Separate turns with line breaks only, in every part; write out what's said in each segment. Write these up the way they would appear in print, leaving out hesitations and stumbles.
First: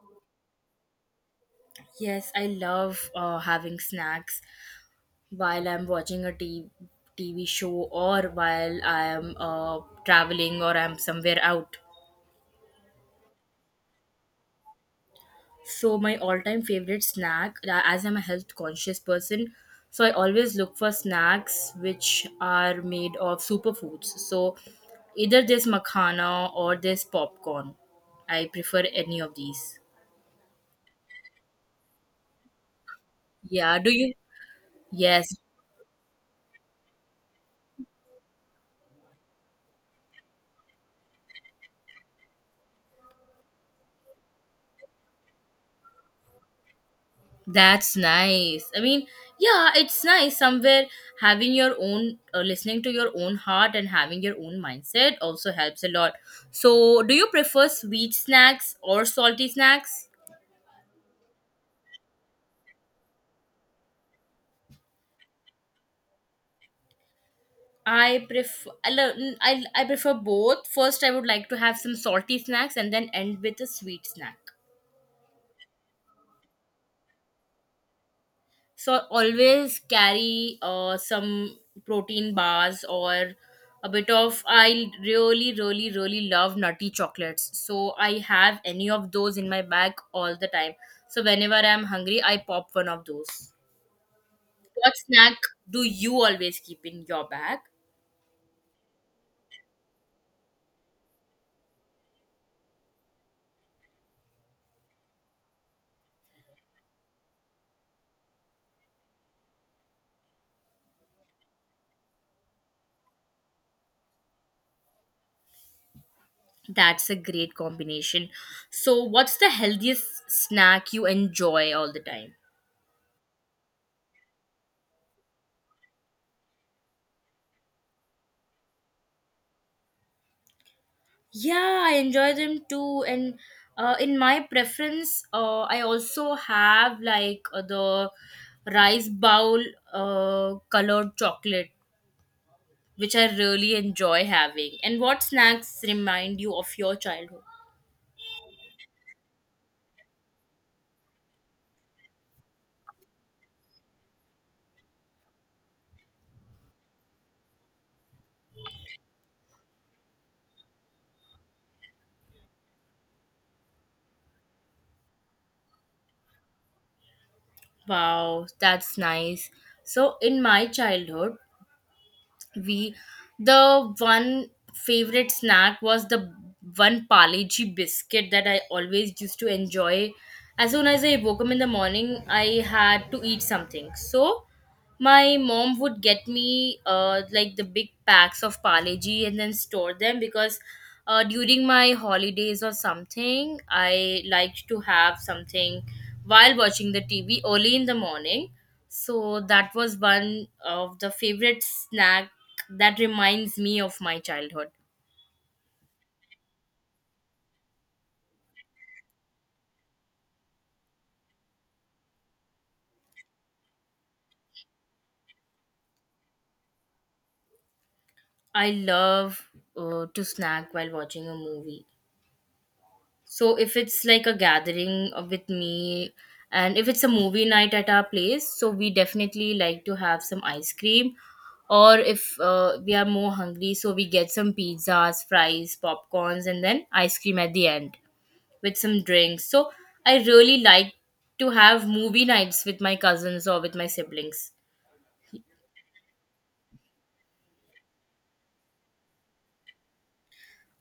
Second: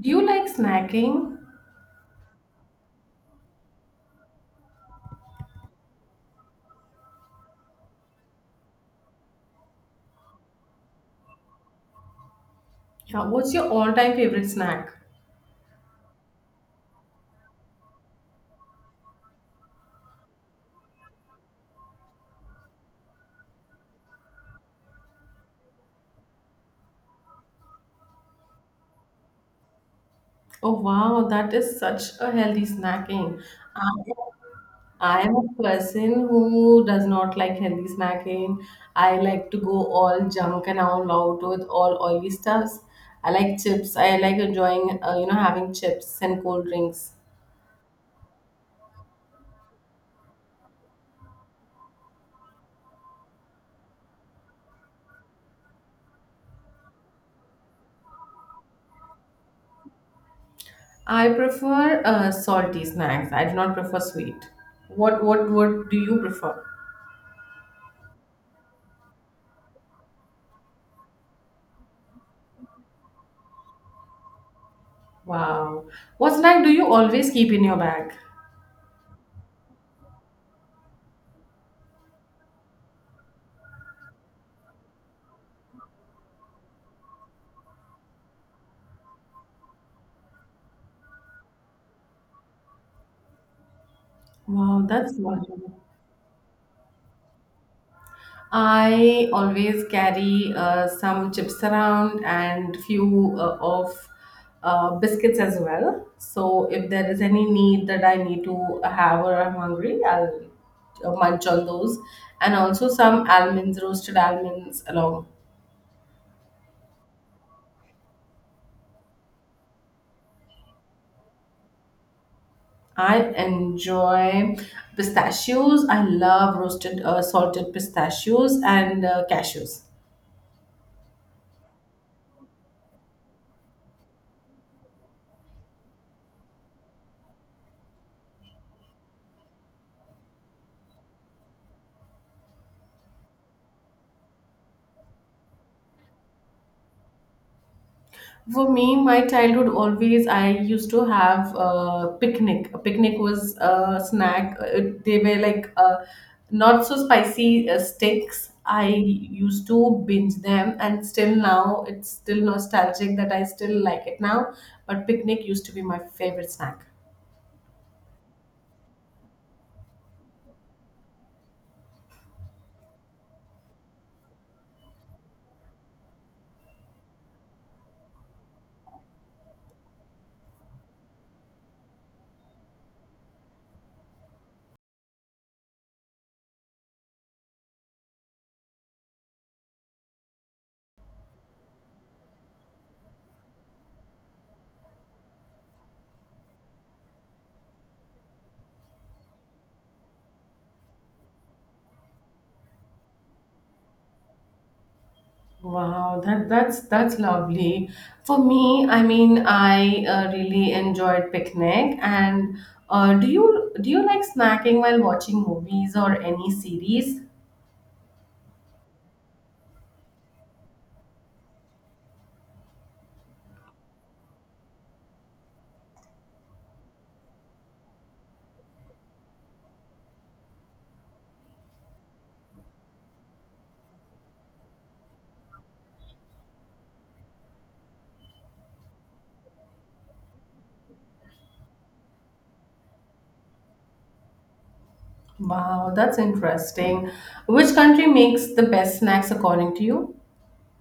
Do you like snacking?
Yes, I love having snacks while I'm watching TV show or while I'm traveling or I'm somewhere out.
Yeah, what's your all-time favorite snack?
So, my all time favorite snack, as I'm a health conscious person, so I always look for snacks which are made of superfoods. So, either this makhana or this popcorn. I prefer any of these.
Oh wow, that is such a healthy snacking.
Yeah,
I
do you?
I
Yes,
am a person who does not like healthy snacking. I like to go all junk and all out with all oily stuffs. I like chips. I like enjoying, having chips and cold drinks.
that's nice. I mean, yeah, it's nice somewhere having your own, listening to your own heart and having your own mindset also helps a lot. So, do you prefer sweet snacks or salty snacks?
I prefer salty snacks. I do not prefer sweet. What do you prefer?
I prefer both. First, I would like to have some salty snacks and then end with a sweet snack.
Wow. What snack do you always keep in your bag?
So always carry some protein bars or a bit of, I really, really, really love nutty chocolates, so I have any of those in my bag all the time. So whenever I'm hungry I pop one of those.
Wow,
What
that's
snack
wonderful.
do you always keep in your bag?
I always carry some chips around and few of biscuits as well. So if there is any need that I need to have or I'm hungry, I'll munch on those. And also some almonds, roasted almonds along.
That's a great combination. So what's the healthiest snack you enjoy all the time?
I enjoy pistachios. I love roasted salted pistachios and cashews.
Yeah, I enjoy them too. And in my preference, I also have like the rice bowl, colored chocolate, which I really enjoy having. And what snacks remind you of your childhood?
For me, my childhood always I used to have a picnic. A picnic was a snack. They were like not so spicy sticks. I used to binge them, and still now it's still nostalgic that I still like it now. But picnic used to be my favorite snack.
Wow, that's nice. So, in my childhood, we the one favorite snack was the one paleji biscuit that I always used to enjoy. As soon as I woke up in the morning I had to eat something, so my mom would get me like the big packs of paleji and then store them, because during my holidays or something I liked to have something while watching the TV early in the morning. So that was one of the favorite snack that reminds me of my childhood.
Wow, that's lovely. For me, I mean, I really enjoyed picnic. And do you like snacking while watching movies or any series?
I love to snack while watching a movie. So if it's like a gathering with me, and if it's a movie night at our place, so we definitely like to have some ice cream, or if we are more hungry so we get some pizzas, fries, popcorns and then ice cream at the end, with some drinks. So I really like to have movie nights with my cousins or with my siblings.
Wow, that's interesting. Which country makes the best snacks according to you?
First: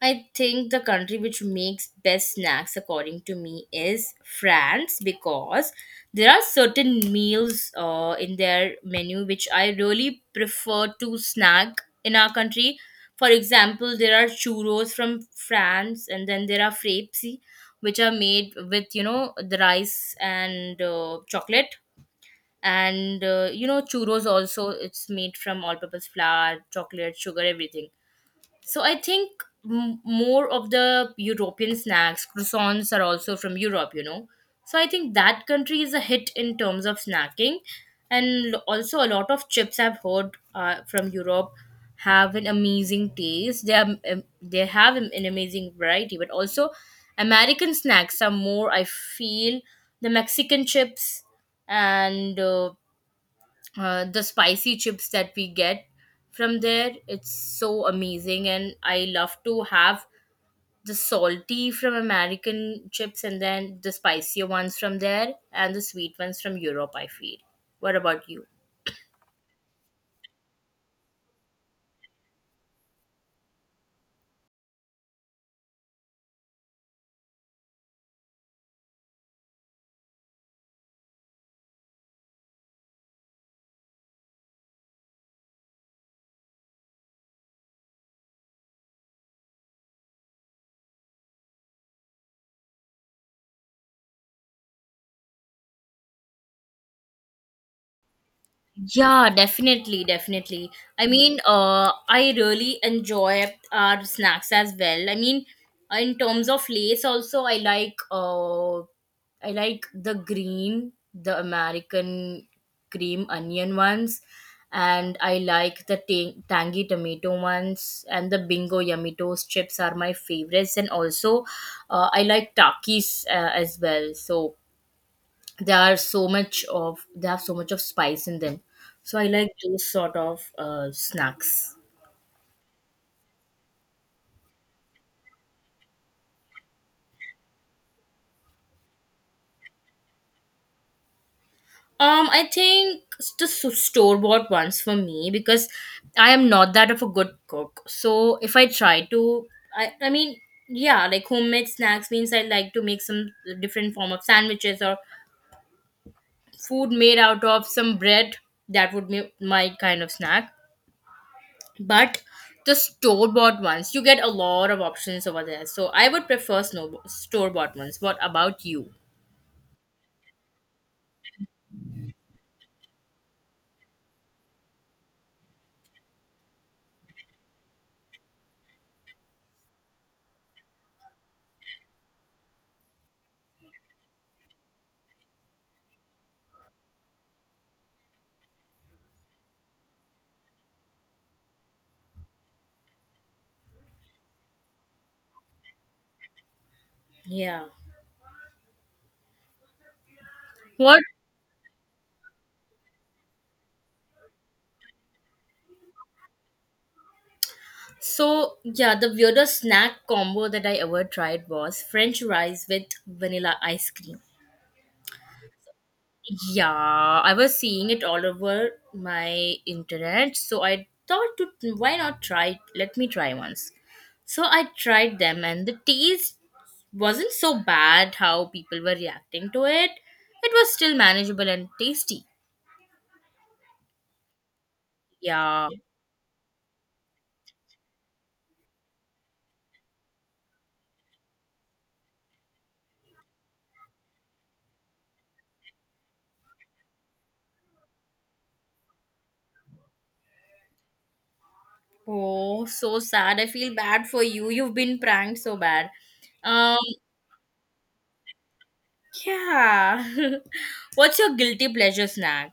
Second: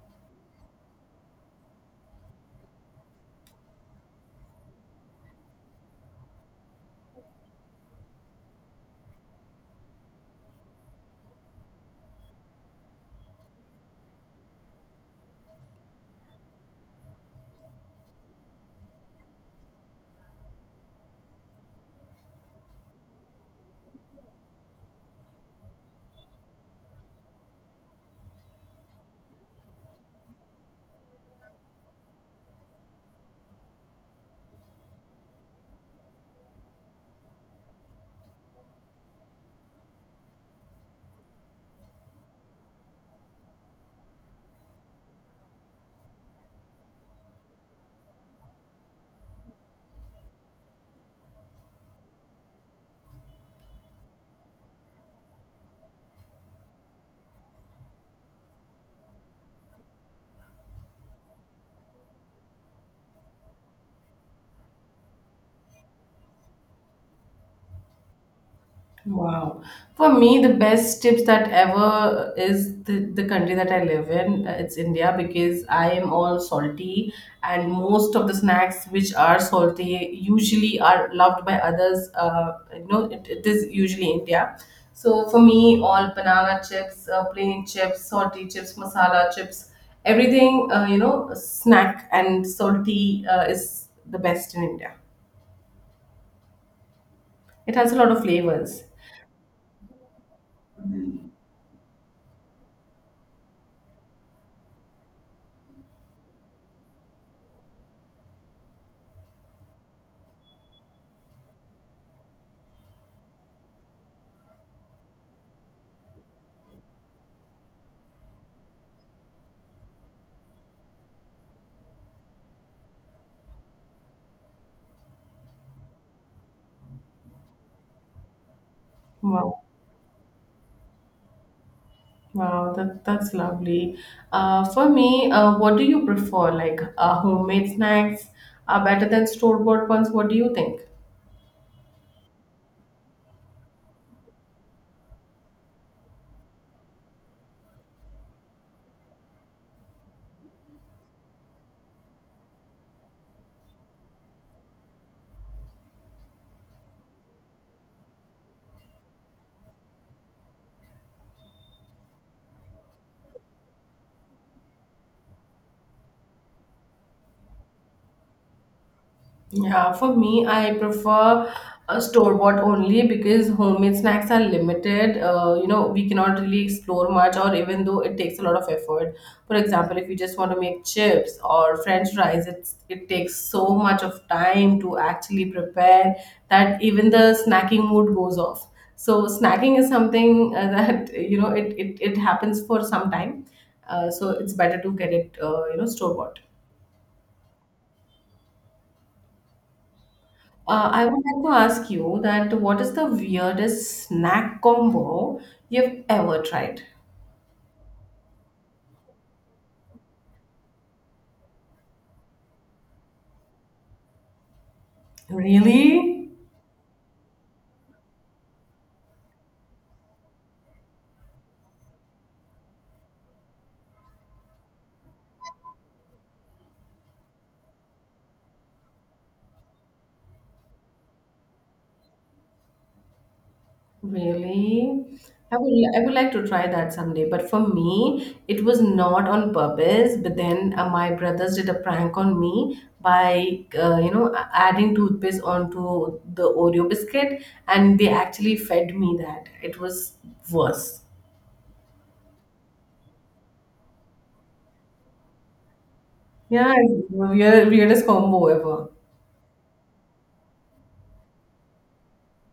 I think the country which makes best snacks, according to me, is France, because there are certain meals in their menu which I really prefer to snack in our country. For example, there are churros from France, and then there are frappes, which are made with, you know, the rice and chocolate. And you know, churros also, it's made from all purpose flour, chocolate, sugar, everything. So I think, more of the European snacks, croissants are also from Europe, you know. So I think that country is a hit in terms of snacking. And also a lot of chips I've heard from Europe have an amazing taste. They are, they have an amazing variety. But also American snacks are more, I feel, the Mexican chips and the spicy chips that we get from there, it's so amazing. And I love to have the salty from American chips, and then the spicier ones from there, and the sweet ones from Europe, I feel. What about you?
Wow. For me, the best tips that ever is the country that I live in. It's India because I am all salty, and most of the snacks which are salty usually are loved by others. You know, it is usually India. So for me, all banana chips, plain chips, salty chips, masala chips, everything, snack and salty is the best in India. It has a lot of flavors.
Yeah, definitely, definitely. I mean, I really enjoy our snacks as well. I mean, in terms of lace, also I like the green, the American cream onion ones, and I like the tangy tomato ones, and the Bingo Yummy Toast chips are my favorites, and also I like Takis as well. So they have so much of spice in them, so I like
Wow.
those sort of snacks.
Wow, that's lovely. For me, what do you prefer? Like homemade snacks are better than store-bought ones. What do you think?
I think, the store bought ones for me, because I am not that of a good cook. So if I try to, I mean, yeah, like homemade snacks means I like to make some different form of sandwiches or food made out of some bread, that would be my kind of snack. But the store bought ones, you get a lot of options over there, so I would prefer snow store bought ones. What about you?
Yeah, for me, I prefer a store bought only because homemade snacks are limited. You know, we cannot really explore much, or even though it takes a lot of effort. For example, if you just want to make chips or French fries, it takes so much of time to actually prepare that even the snacking mood goes off. So snacking is something that you know it happens for some time. So it's better to get it store bought.
Yeah, what?
I would like to ask you that what is the weirdest snack combo you've ever tried?
So yeah, the weirdest snack combo that I ever tried was french fries with vanilla ice cream.
Really?
Yeah, I was seeing it all over my internet, so I thought to, why not try? Let me try once. So I tried them, and the taste wasn't so bad how people were reacting to it. It was still manageable and tasty.
Really?
Yeah.
I would like to try that someday. But for me, it was not on purpose. But then my brothers did a prank on me by, adding toothpaste onto the Oreo biscuit. And they actually fed me that. It was worse.
Oh, so sad. I feel bad for you. You've been pranked so bad.
Yeah,
Um,
it's the weirdest combo ever.
yeah. What's your guilty pleasure snack?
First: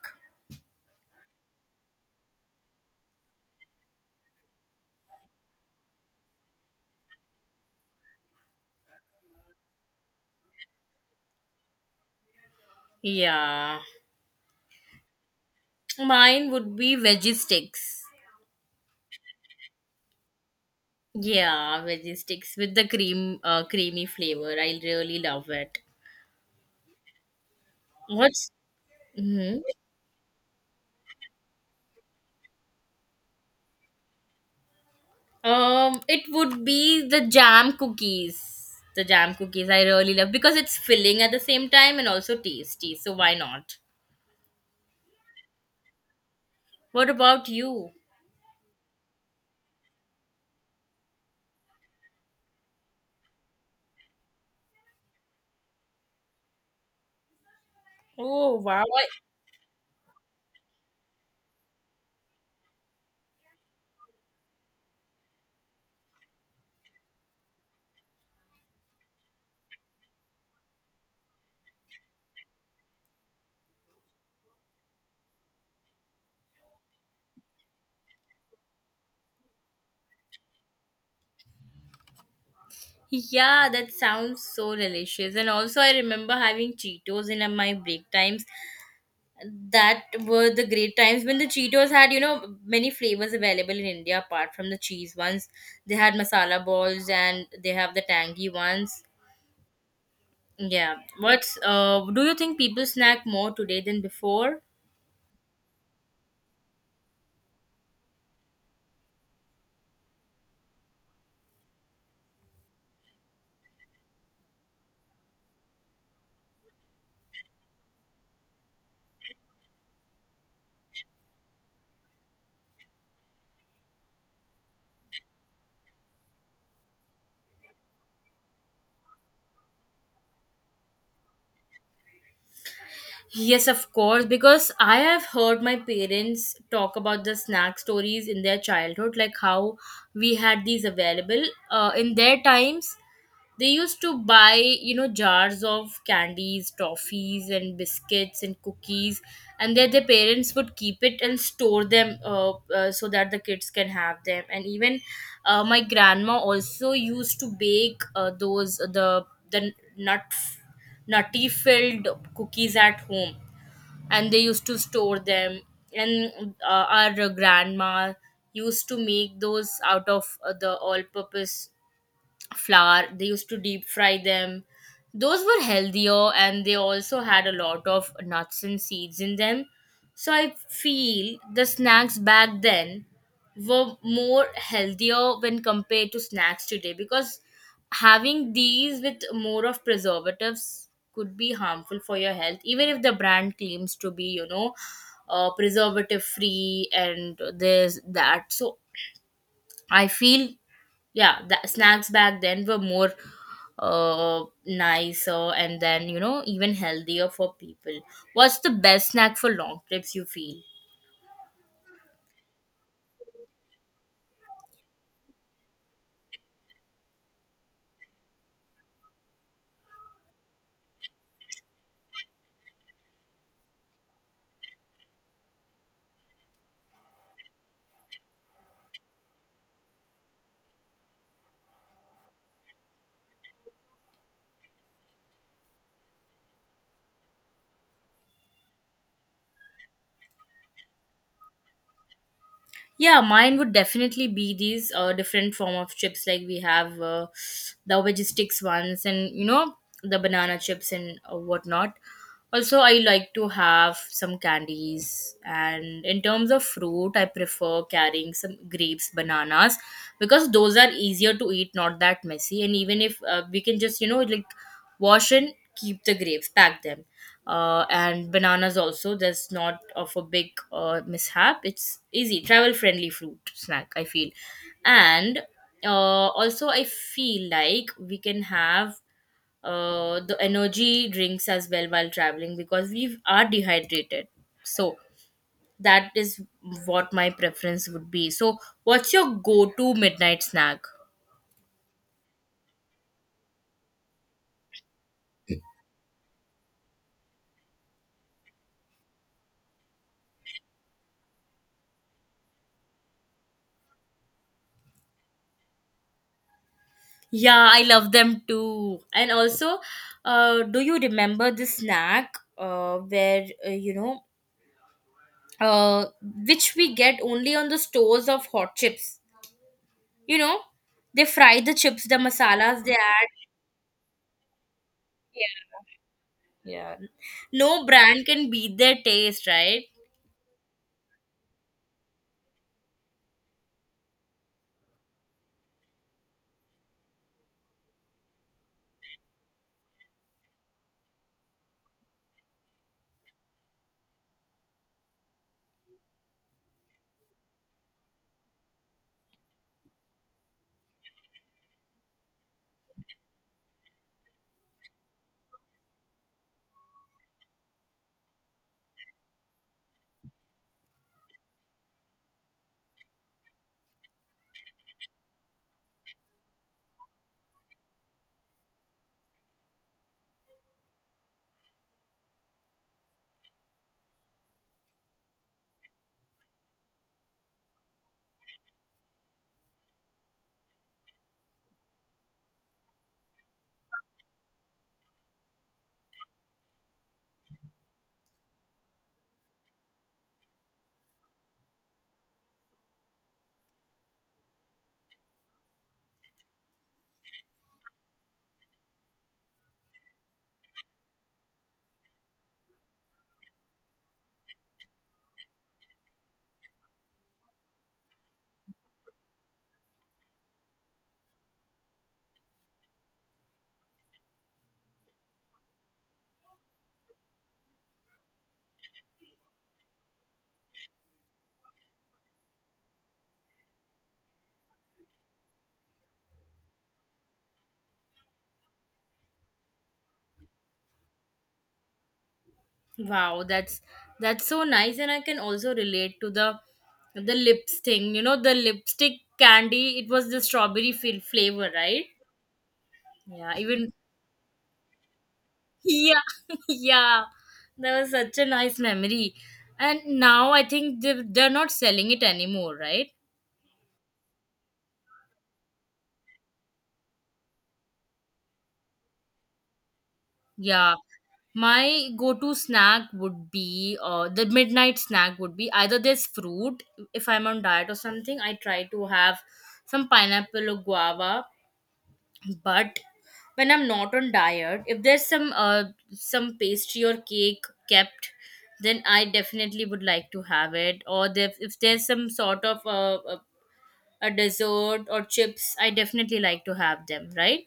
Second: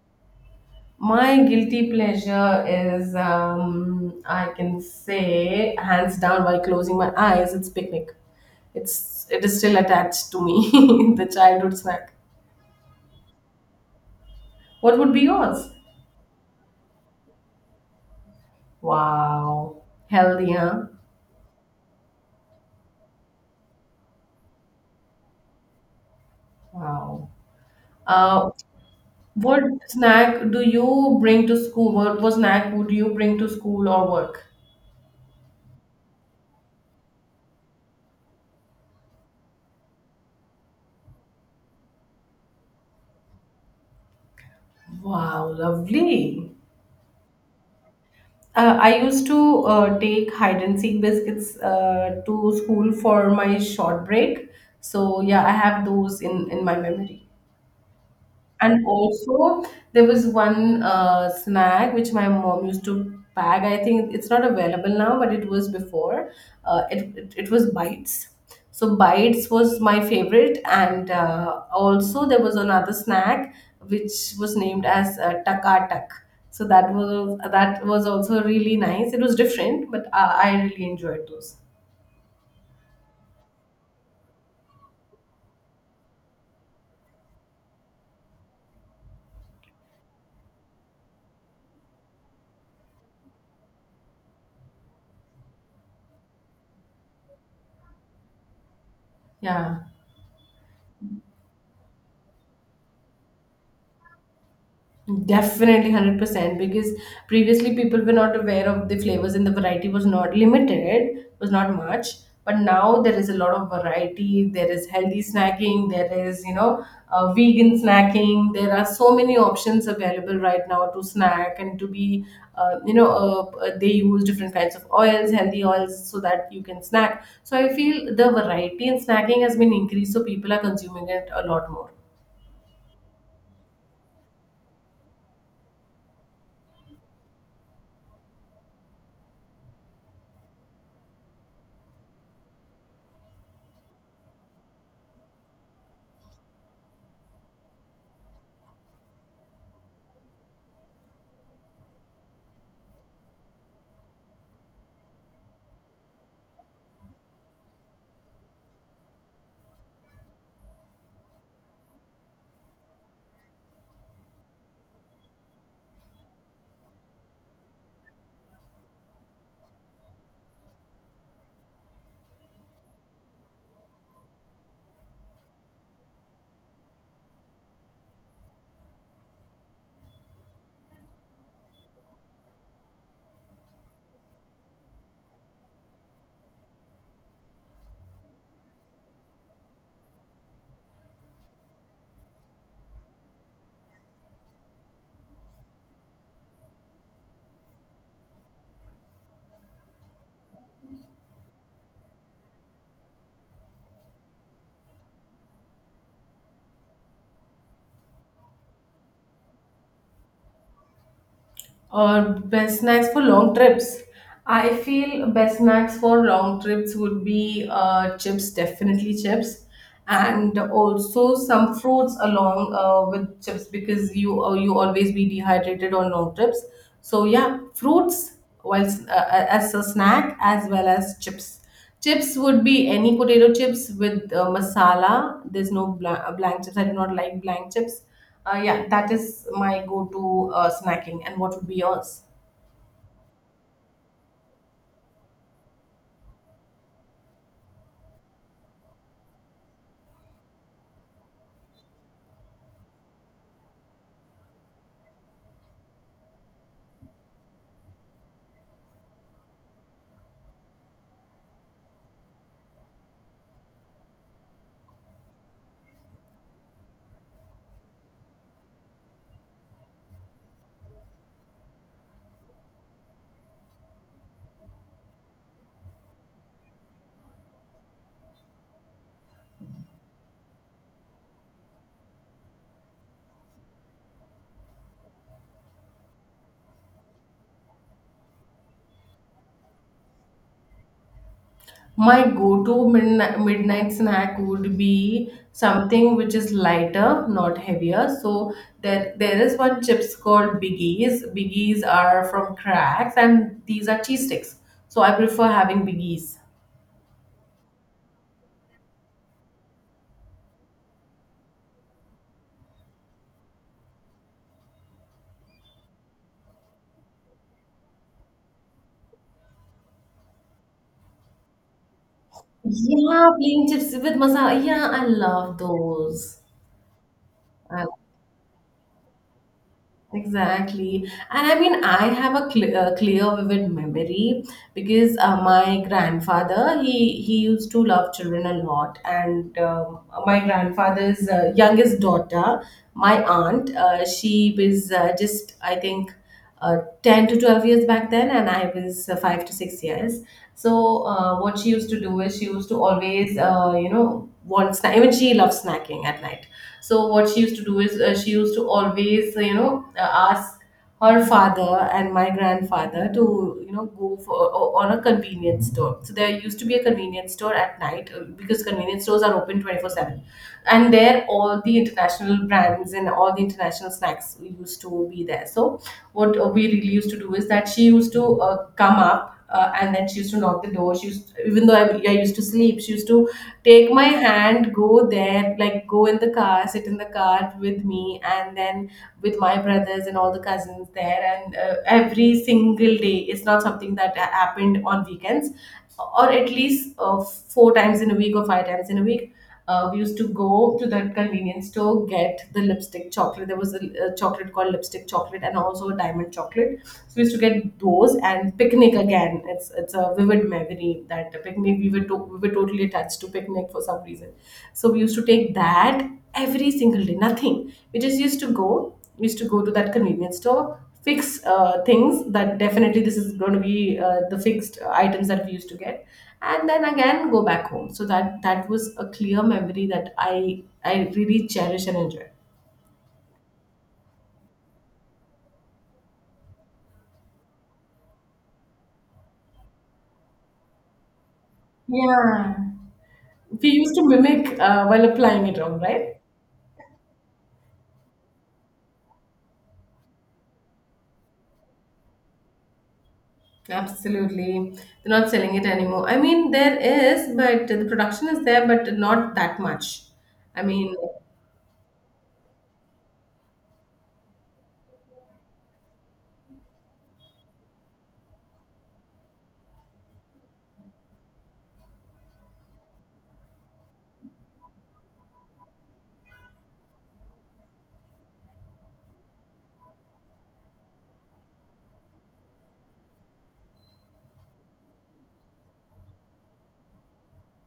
My guilty pleasure is, I can say, hands down, while closing my eyes, it's picnic. It is still attached to me, the childhood snack.
Yeah.
What would be yours?
Mine would be veggie sticks.
Wow, healthy, huh?
Yeah, veggie sticks with the cream, creamy flavor. I really love it.
Wow. Uh,
What's hmm
what snack do you bring to school? What snack would you bring to school or work?
It would be the jam cookies. The jam cookies I really love because it's filling at the same time and also tasty. So why not?
Wow, lovely.
What about you?
I used to take hide and seek biscuits to school for my short break. So yeah, I have those in my memory.
Oh wow!
And
I-
also, there was one snack which my mom used to pack. I think it's not available now, but it was before. It was bites. So bites was my favorite, and also there was another snack which was named as taka tak. So that was also really nice. It was different, but I really enjoyed those.
yeah, that sounds so delicious. And also, I remember having Cheetos in my break times, that were the great times when the Cheetos had, you know, many flavors available in India apart from the cheese ones. They had masala balls and they have the tangy ones.
Yeah.
Yeah. What's do you think people snack more today than before?
Definitely 100% because previously people were not aware of the flavors and the variety was not limited, was not much. But now there is a lot of variety. There is healthy snacking, there is, you know, vegan snacking. There are so many options available right now to snack and to be, they use different kinds of oils, healthy oils, so that you can snack. So I feel the variety in snacking has been increased, so people are consuming it a lot more.
Yes, of course, because I have heard my parents talk about the snack stories in their childhood, like how we had these available. In their times, they used to buy, you know, jars of candies, toffees, and biscuits and cookies, and then their parents would keep it and store them so that the kids can have them. And even my grandma also used to bake those, the nutty filled cookies at home, and they used to store them. And our grandma used to make those out of the all purpose flour. They used to deep fry them. Those were healthier, and they also had a lot of nuts and seeds in them. So I feel the snacks back then were more healthier when compared to snacks today, because having these with more of preservatives could be harmful for your health, even if the brand claims to be, you know, preservative free and this that. So I feel, yeah, the snacks back then were more nicer and then, you know, even healthier for people. What's the best snack for long trips you feel?
Or best snacks for long trips. I feel best snacks for long trips would be chips, definitely chips, and also some fruits along with chips because you always be dehydrated on long trips. So yeah, fruits while as a snack as well as chips. Chips would be any potato chips with masala. There's no blank chips. I do not like blank chips. Yeah, that is my go-to snacking. And what would be yours?
Yeah, mine would definitely be these different form of chips, like we have the veggie sticks ones, and you know, the banana chips and whatnot. Also I like to have some candies, and in terms of fruit, I prefer carrying some grapes, bananas, because those are easier to eat, not that messy. And even if we can just, you know, like wash and keep the grapes, pack them, and bananas also, that's not of a big mishap. It's easy travel friendly fruit snack, I feel. And also I feel like we can have the energy drinks as well while traveling, because we are dehydrated. So that is what my preference would be. So what's your go-to midnight snack?
My go-to midnight snack would be something which is lighter, not heavier. So there is one chips called Biggies. Biggies are from cracks, and these are cheese sticks. So I prefer having Biggies.
Yeah, I love them too. And also, do you remember the snack where you know, uh, which we get only on the stores of hot chips? You know, they fry the chips, the masalas they add.
Yeah, plain chips with masala. Yeah, I love those. I
No brand can beat their taste, right?
Exactly. And I mean, I have a clear, vivid memory because my grandfather, he used to love children a lot. And my grandfather's youngest daughter, my aunt, she was just, I think, 10 to 12 years back then, and I was 5 to 6 years. So, what she used to do is she used to always, want snack. Even she loves snacking at night, so what she used to do is she used to always ask her father and my grandfather to, you know, go for on a convenience store. So there used to be a convenience store at night, because convenience stores are open 24/7, and there all the international brands and all the international snacks used to be there. So what we really used to do is that she used to come up and then she used to knock the door. She used, even though I used to sleep, she used to take my hand, go there, like go in the car, sit in the car with me, and then with my brothers and all the cousins there. And every single day, it's not something that happened on weekends, or at least 4 times in a week or 5 times in a week we used to go to that convenience store, get the lipstick chocolate. There was a chocolate called lipstick chocolate, and also a diamond chocolate, so we used to get those and picnic again. It's a vivid memory that the picnic we were totally attached to picnic for some reason, so we used to take that every single day. Nothing, we just used to go to that convenience store, fix things that definitely this is going to be the fixed items that we used to get, and then again go back home. So that was a clear memory that I really cherish and enjoy.
Wow, that's so nice, and I can also relate to the lips thing. You know, the lipstick candy. It was the strawberry flavor, right?
Yeah.
Yeah,
We
even
used to mimic while applying it on, right?
yeah, yeah. That was such a nice memory. And now I think they they're not selling it anymore, right?
Absolutely. They're not selling it anymore. I mean, there is, but the production is there, but not that much. I mean,
Yeah. My go-to snack would be the midnight snack would be either this fruit, if I'm on diet or something. I try to have some pineapple or guava, but when I'm not on diet, if there's some pastry or cake kept, then I definitely would like to have it. Or if there's some sort of a dessert or chips, I definitely like to have them, right?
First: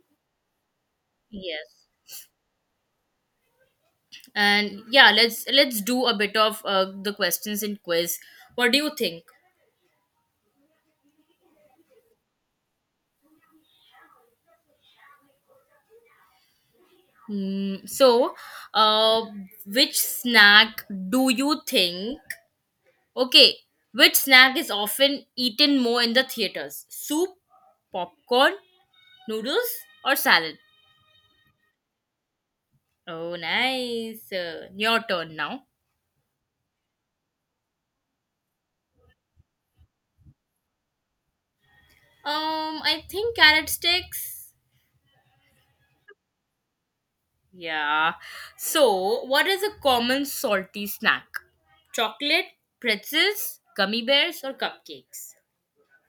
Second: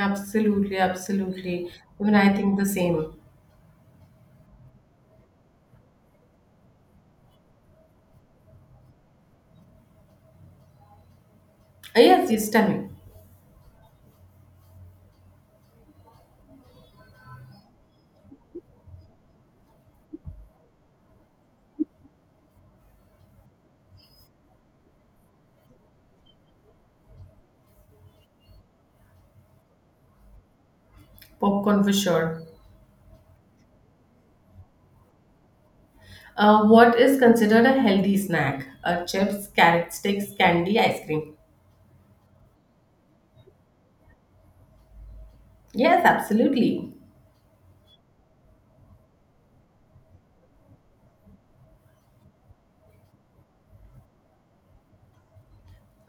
absolutely, absolutely.
Yes,
Even I think the same.
and yeah, let's do a bit of the questions in quiz, what do you think?
Yes, yes, tell me.
Mm, so, uh, which snack do you think, okay, which snack is often eaten more in the theaters? Soup, popcorn, noodles, or salad?
Popcorn for sure.
Oh, nice. Your turn now.
What is considered a healthy snack? Chips, carrot sticks, candy, ice cream.
I think carrot sticks.
Yes, absolutely.
Yeah. So, what is a common salty snack? Chocolate, pretzels, gummy bears, or cupcakes?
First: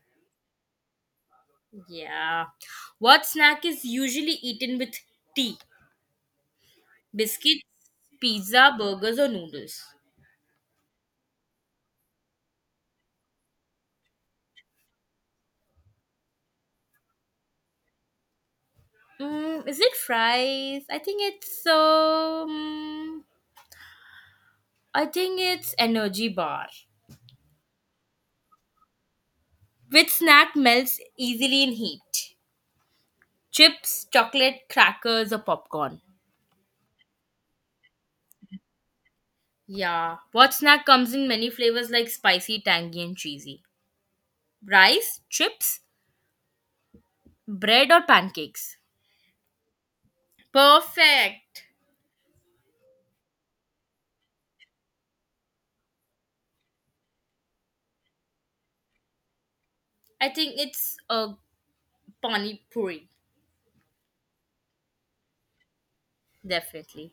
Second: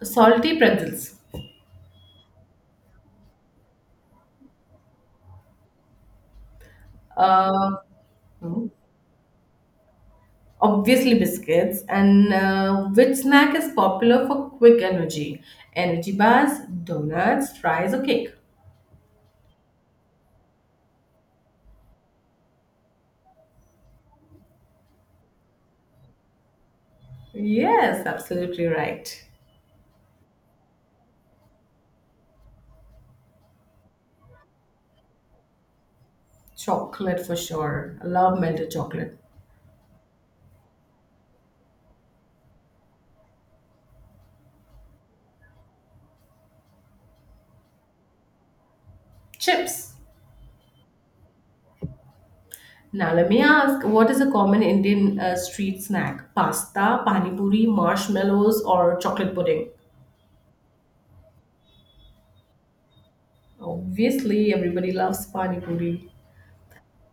Salty pretzels.
Yeah. What snack is usually eaten with tea? Biscuits,
Uh, hmm,
pizza, burgers, or noodles?
obviously biscuits. And which snack is popular for quick energy? Energy bars, donuts, fries, or cake?
Is it fries? I think it's energy bar.
Yes, absolutely right.
Which snack melts easily in heat? Chips, chocolate, crackers, or popcorn?
Chocolate for sure. I love melted chocolate.
Yeah. What snack comes in many flavors like spicy, tangy, and cheesy? Rice, chips, bread, or pancakes?
Chips.
Perfect.
Now, let me ask, what is a common Indian street snack? Pasta, pani puri, marshmallows, or chocolate pudding?
I think it's a pani puri,
Obviously, everybody loves pani puri.
definitely.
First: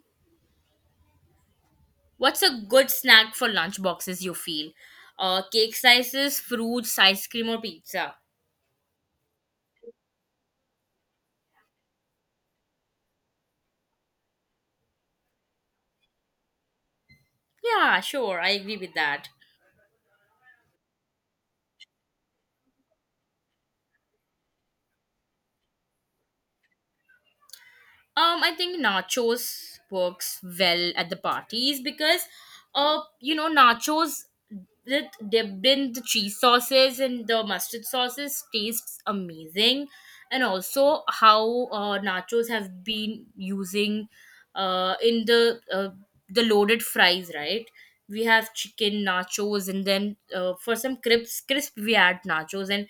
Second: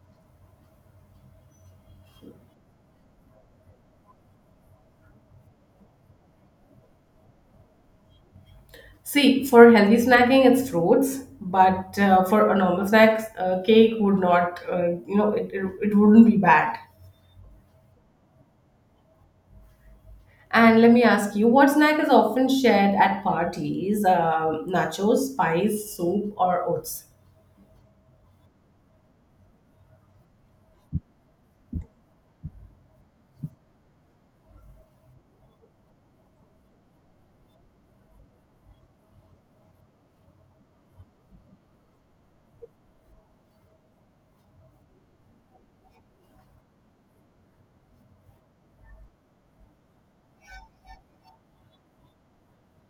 What's a good snack for lunchboxes you feel? Cake slices, fruits, ice cream, or pizza?
See, for healthy snacking, it's fruits, but for a normal snacks, cake would not, it wouldn't be bad.
Yeah, sure, I agree with that.
And let me ask you, what snack is often shared at parties? Um, nachos, pies, soup, or oats?
I think nachos works well at the parties because, nachos that dipped in the cheese sauces and the mustard sauces tastes amazing, and also how nachos have been using in the loaded fries, right? We have chicken nachos, and then for some crisp we add nachos and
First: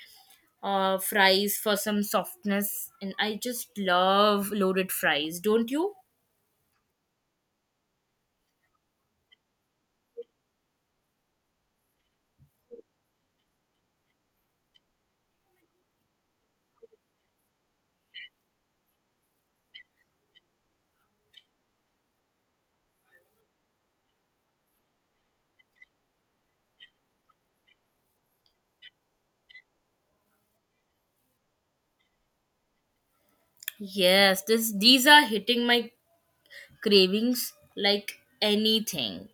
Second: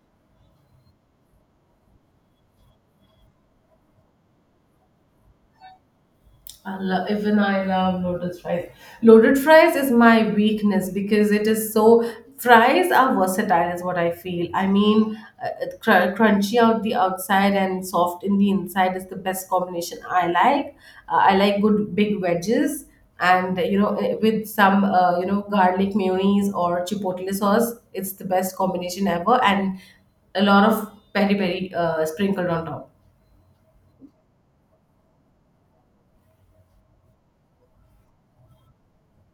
fries for some softness. And I just love loaded fries, don't you?
I love, even I love loaded fries. Loaded fries is my weakness because it is so. Fries are versatile, is what I feel. I mean, uh, cr- crunchy out the outside and soft in the inside is the best combination I like. I like good big wedges, and you know with some garlic mayonnaise or chipotle sauce, it's the best combination ever. And a lot of peri peri sprinkled on top.
Yes, this these are hitting my cravings like anything.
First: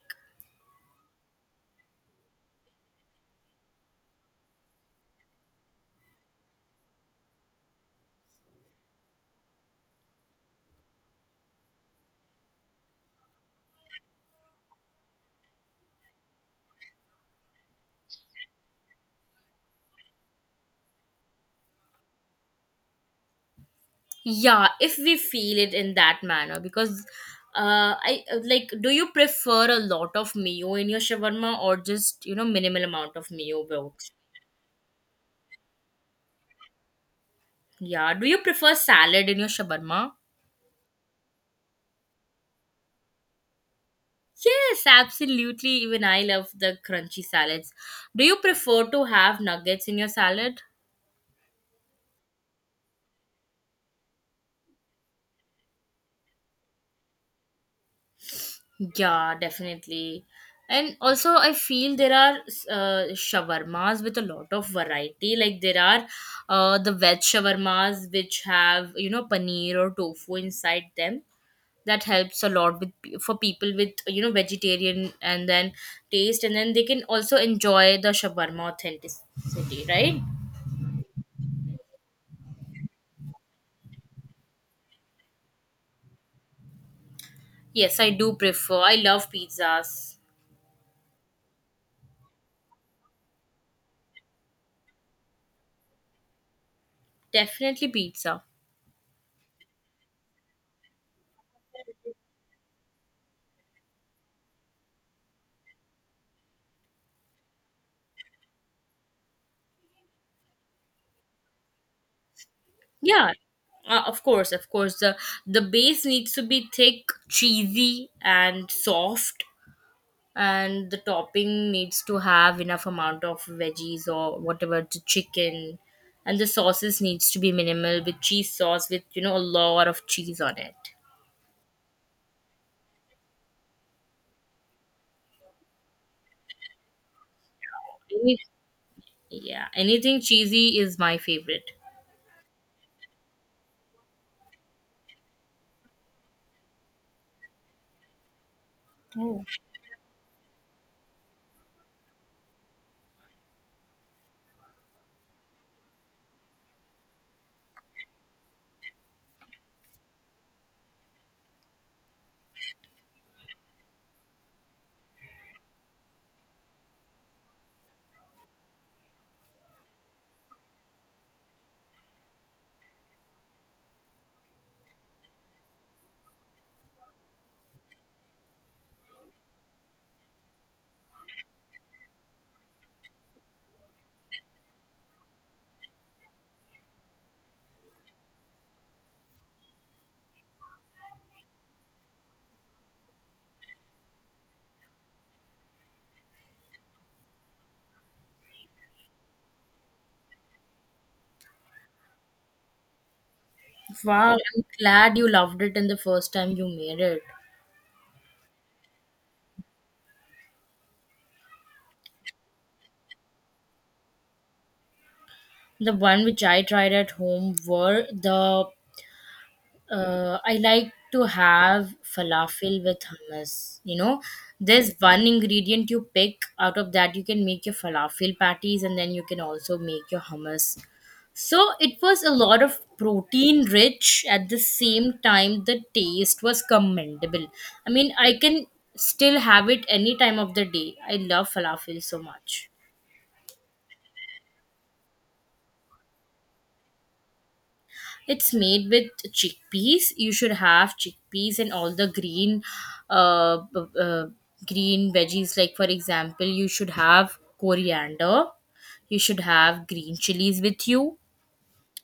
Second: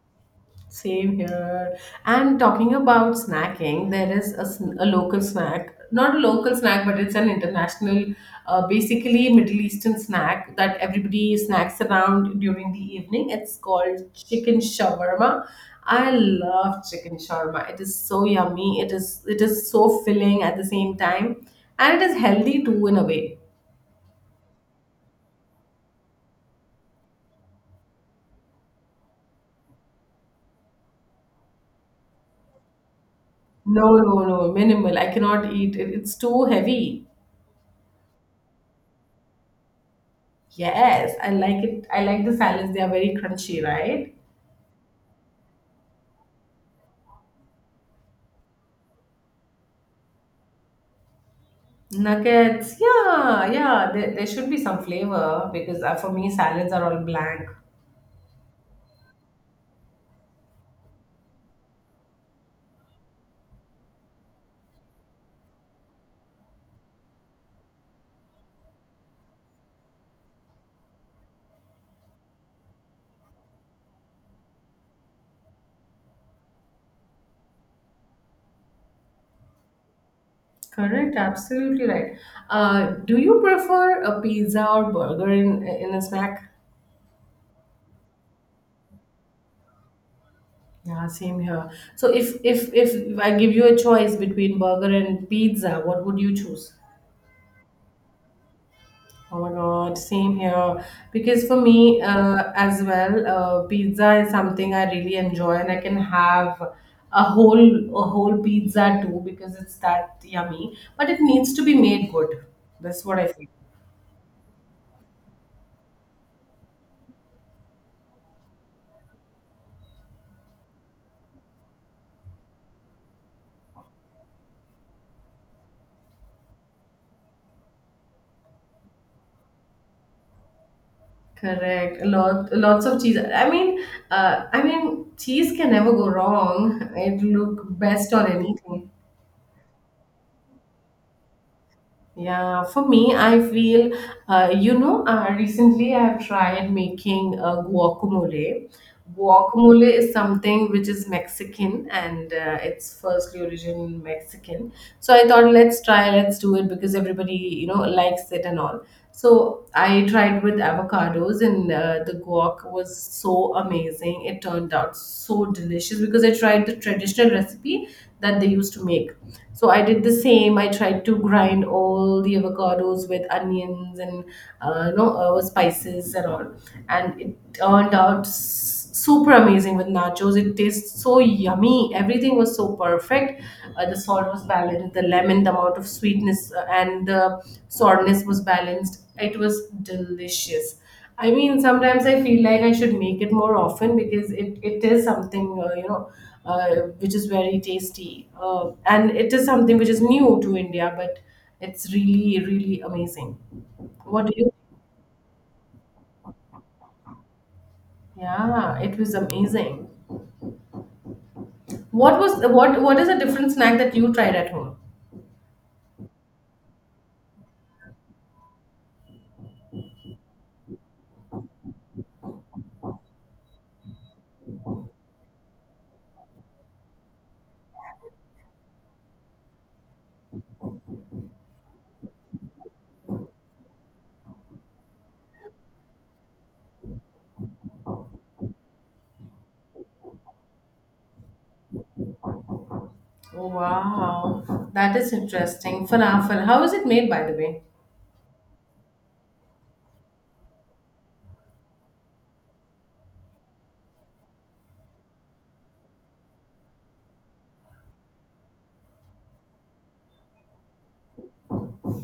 Same here. And talking about snacking, there is a, a local snack, not a local snack, but it's an international, basically Middle Eastern snack that everybody snacks around during the evening. It's called chicken shawarma. I love chicken shawarma. It is so yummy. It is so filling at the same time, and it is healthy too in a way.
Yeah, if we feel it in that manner, because I like. Do you prefer a lot of mayo in your shawarma or just, you know, minimal amount of mayo?
No,
Both?
no, no, minimal. I cannot eat it. It's too heavy.
Yeah. Do you prefer salad in your shawarma?
Yes, I like it. I like the salads. They are very crunchy, right?
Yes, absolutely. Even I love the crunchy salads. Do you prefer to have nuggets in your salad?
Nuggets. Yeah, yeah. There should be some flavor because for me, salads are all blank.
Yeah, definitely. And also, I feel there are shawarmas with a lot of variety. Like there are the veg shawarmas which have, you know, paneer or tofu inside them, that helps a lot with for people with, you know, vegetarian and then taste, and then they can also enjoy the shawarma authenticity, right?
Correct. Absolutely right. Do you prefer a pizza or burger in a snack?
Yes, I do prefer. I love pizzas.
Yeah, same here. So if I give you a choice between burger and pizza, what would you choose?
Definitely pizza.
Oh my God, same here. Because for me, as well, pizza is something I really enjoy, and I can have a whole a whole pizza too because it's that yummy. But it needs to be made good. That's what I
Yeah,
feel.
of course the base needs to be thick, cheesy, and soft, and the topping needs to have enough amount of veggies or whatever to chicken, and the sauces needs to be minimal with cheese sauce with, you know, a lot of cheese on it.
Correct. A lot, lots of cheese. I mean, cheese can never go wrong. It look best on
Any-
anything.
yeah, anything cheesy is my favorite.
Yeah, for me, I feel, recently I've tried making guacamole.
Oh,
Guacamole is something which is Mexican, and it's firstly origin Mexican. So I thought, let's try, let's do it because everybody, you know, likes it and all. So I tried with avocados, and the guac was so amazing. It turned out so delicious because I tried the traditional recipe that they used to make. So I did the same. I tried to grind all the avocados with onions and spices and all, and it turned out super amazing with nachos. It tastes so yummy. Everything was so perfect. The salt was balanced, the lemon, the amount of sweetness, and the sourness was balanced. It was delicious. I mean, sometimes I feel like I should make it more often because it is something, which is very tasty. And it is something which is new to India, but it's really, really amazing. What do
wow,
you?
I'm glad you loved it in the first time you made it.
Yeah, it was amazing. What was what is a different snack that you tried at home?
The one which I tried at home were the, I like to have falafel with hummus. You know, there's one ingredient you pick out of that you can make your falafel patties, and then you can also make your hummus. So it was a lot of protein rich, at the same time the taste was commendable. I mean, I can still have it any time of the day. I love falafel so much.
Wow, that is interesting. Falafel. How is it made, by the way?
It's made with chickpeas. You should have chickpeas and all the green, uh, b- uh, green veggies. Like for example, you should have coriander. You should have green chilies with you,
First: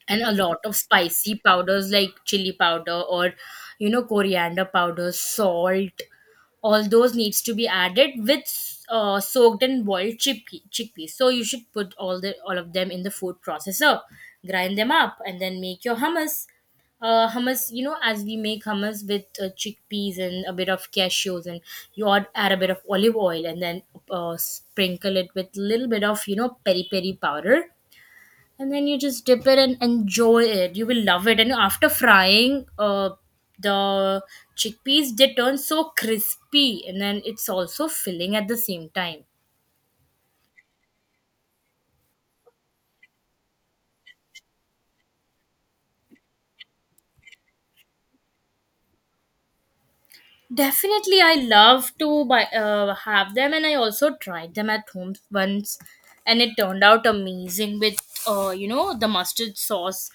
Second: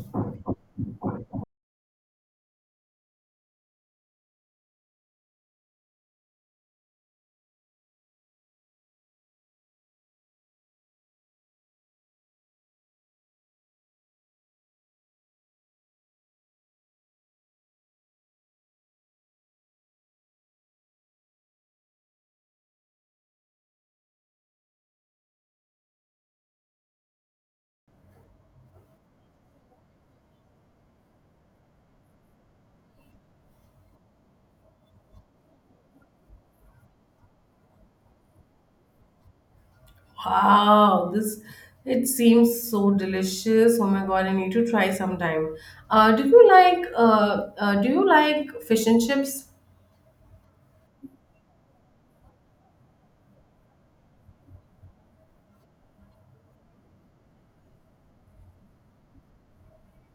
and a lot of spicy powders like chili powder or, you know, coriander powder, salt. All those needs to be added with soaked and boiled chickpeas, so you should put all of them in the food processor, grind them up, and then make your hummus. Hummus, you know, as we make hummus with chickpeas and a bit of cashews, and you add a bit of olive oil, and then sprinkle it with a little bit of, you know, peri peri powder, and then you just dip it and enjoy it. You will love it. And after frying the chickpeas, they turn so crispy, and then it's also filling at the same time.
Wow, this, it seems so delicious. Oh my god, I need to try sometime. Uh, do you like fish and chips?
Definitely, I love to buy have them, and I also tried them at home once, and it turned out amazing with you know, the mustard sauce.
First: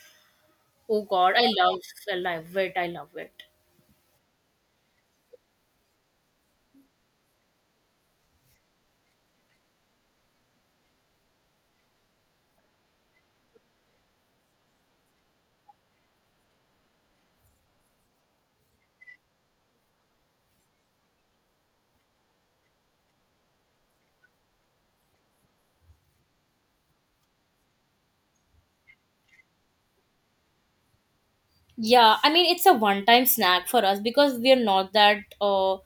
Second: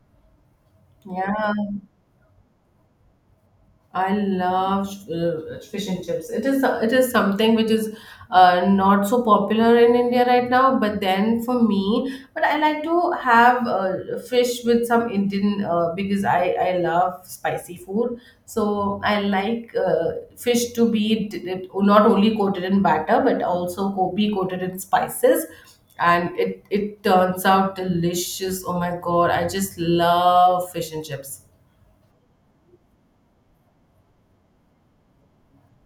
Oh god, I
Yeah.
love, I love it, I love it.
I love fish and chips. It is something which is not so popular in India right now. But then for me, but I like to have fish with some Indian because I love spicy food. So I like fish to be not only coated in batter but also be coated in spices. And it turns out delicious. Oh my god, I just love fish and chips.
Yeah, I mean it's a one-time snack for us because we are not that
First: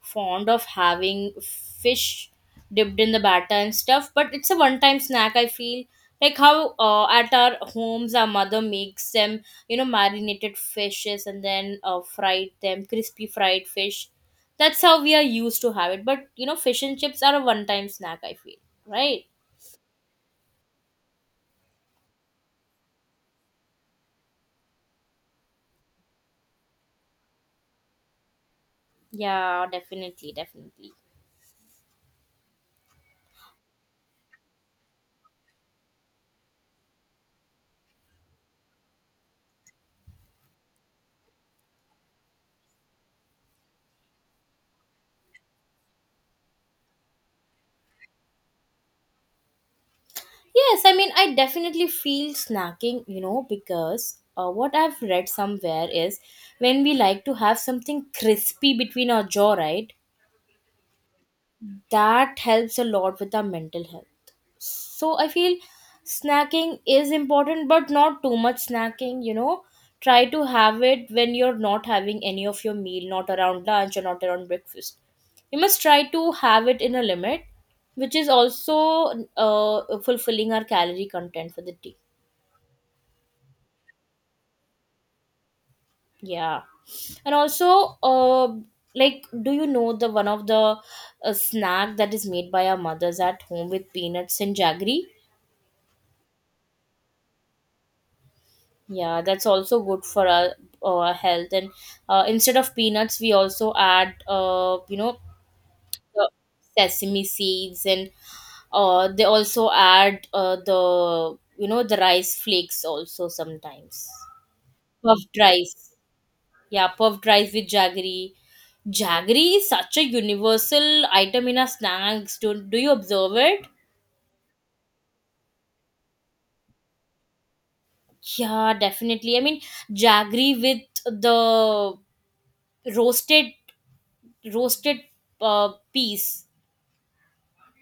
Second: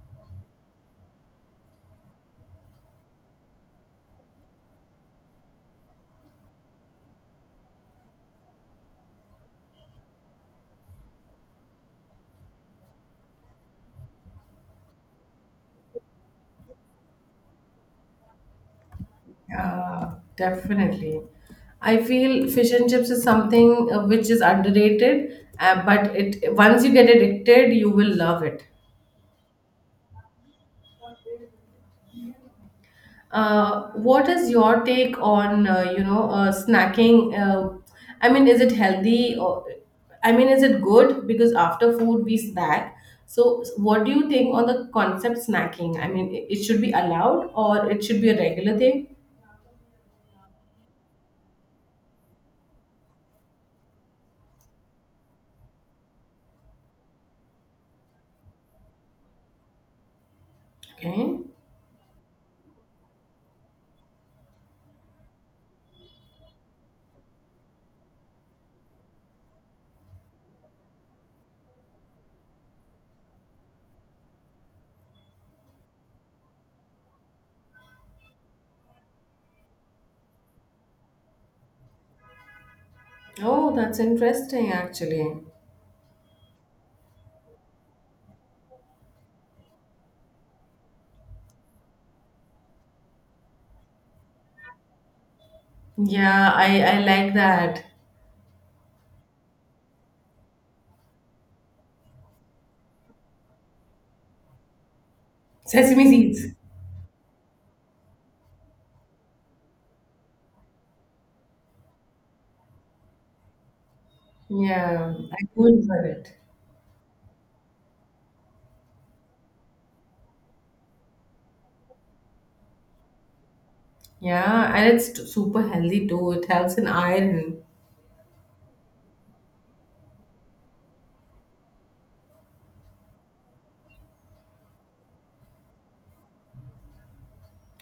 fond of having fish dipped in the batter and stuff. But it's a one-time snack. I feel like how at our homes our mother makes them, you know, marinated fishes and then fried them, crispy fried fish. That's how we are used to have it. But you know, fish and chips are a one-time snack, I feel, right.
Yeah, definitely. I feel fish and chips is something which is underrated, but it once you get addicted, you will love it.
Yeah, definitely, definitely.
What is your take on snacking? I mean, is it healthy or I mean, is it good? Because after food we snack. So, what do you think on the concept snacking? I mean, it should be allowed or it should be a regular thing?
Yes, I mean, I definitely feel snacking, you know, because what I've read somewhere is when we like to have something crispy between our jaw, right?
Okay.
That helps a lot with our mental health. So I feel snacking is important, but not too much snacking, you know. Try to have it when you're not having any of your meal, not around lunch or not around breakfast. You must try to have it in a limit, which is also fulfilling our calorie content for the day.
Oh, that's interesting actually.
Yeah, and also, like, do you know the one of the snack that is made by our mothers at home with peanuts and jaggery?
Yeah, I like that.
Yeah, that's also good for our health. And instead of peanuts, we also add,
Sesame
the
seeds.
sesame seeds, and they also add the, you know, the rice flakes also sometimes.
Yeah, I
Puffed
could
rice.
love it.
Yeah, puffed rice with jaggery. Jaggery is such a universal item in our snacks. Do you observe it?
Yeah, and it's super healthy too. It helps in iron.
Yeah, definitely. I mean, jaggery with the roasted roasted piece.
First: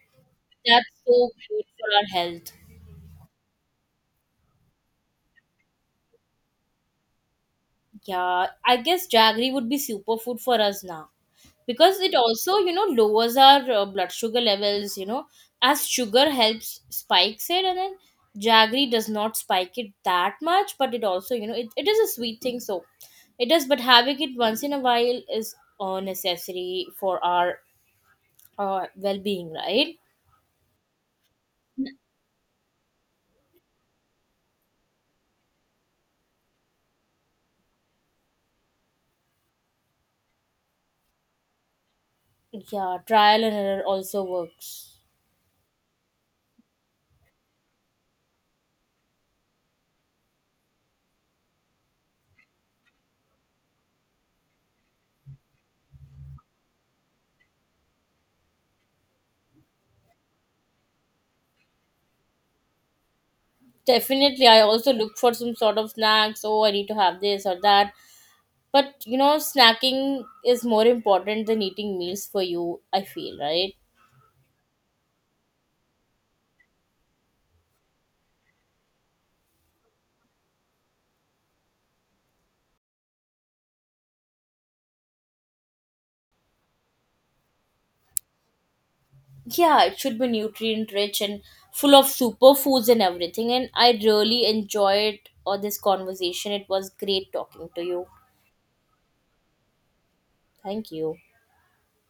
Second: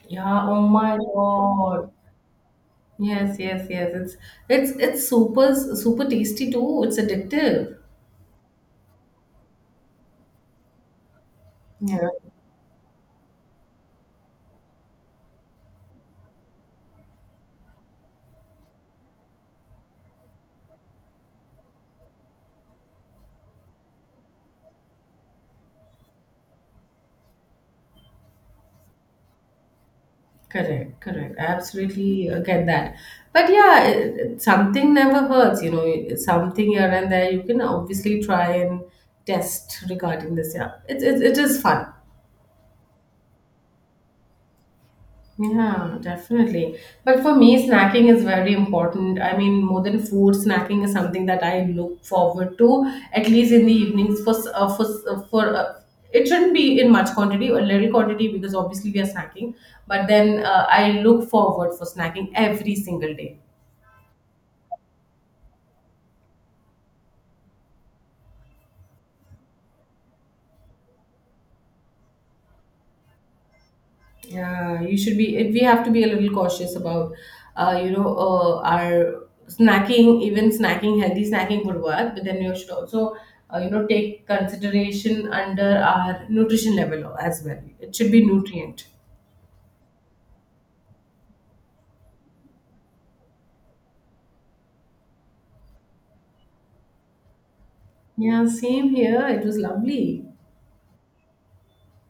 Yeah, oh
That's
my
so good
God.
for our health.
Yes, yes, yes. It's super super tasty too. It's addictive.
Yeah, I guess jaggery would be superfood for us now, because
Yeah,
it also, you know, lowers our blood sugar levels, you know, as sugar helps spikes it, and then jaggery does not spike it that much, but it also, you know, it is a sweet thing. So it is, but having it once in a while is necessary for our well-being, right.
correct, correct. I absolutely get that. But yeah, something never hurts, you know, something here and there you can obviously try and test regarding this. Yeah, it is fun.
Yeah, trial and error also works.
Yeah, definitely. But for me, snacking is very important. I mean, more than food, snacking is something that I look forward to, at least in the evenings. For s- for s- for it shouldn't be in much quantity, a little quantity, because obviously we are snacking. But then I look forward for snacking every single day.
Definitely, I also look for some sort of snacks. Oh, I need to have this or that. But you know, snacking is more important than eating meals for you, I feel, right.
Yeah, you should be. It, we have to be a little cautious about, our snacking, even snacking, healthy snacking would work, but then you should also, take consideration under our nutrition level as well. It should be nutrient.
Yeah, it should be nutrient rich and full of superfoods and everything. And I really enjoyed this conversation. It was great talking to you.
Yeah, same here. It was lovely.
Thank you.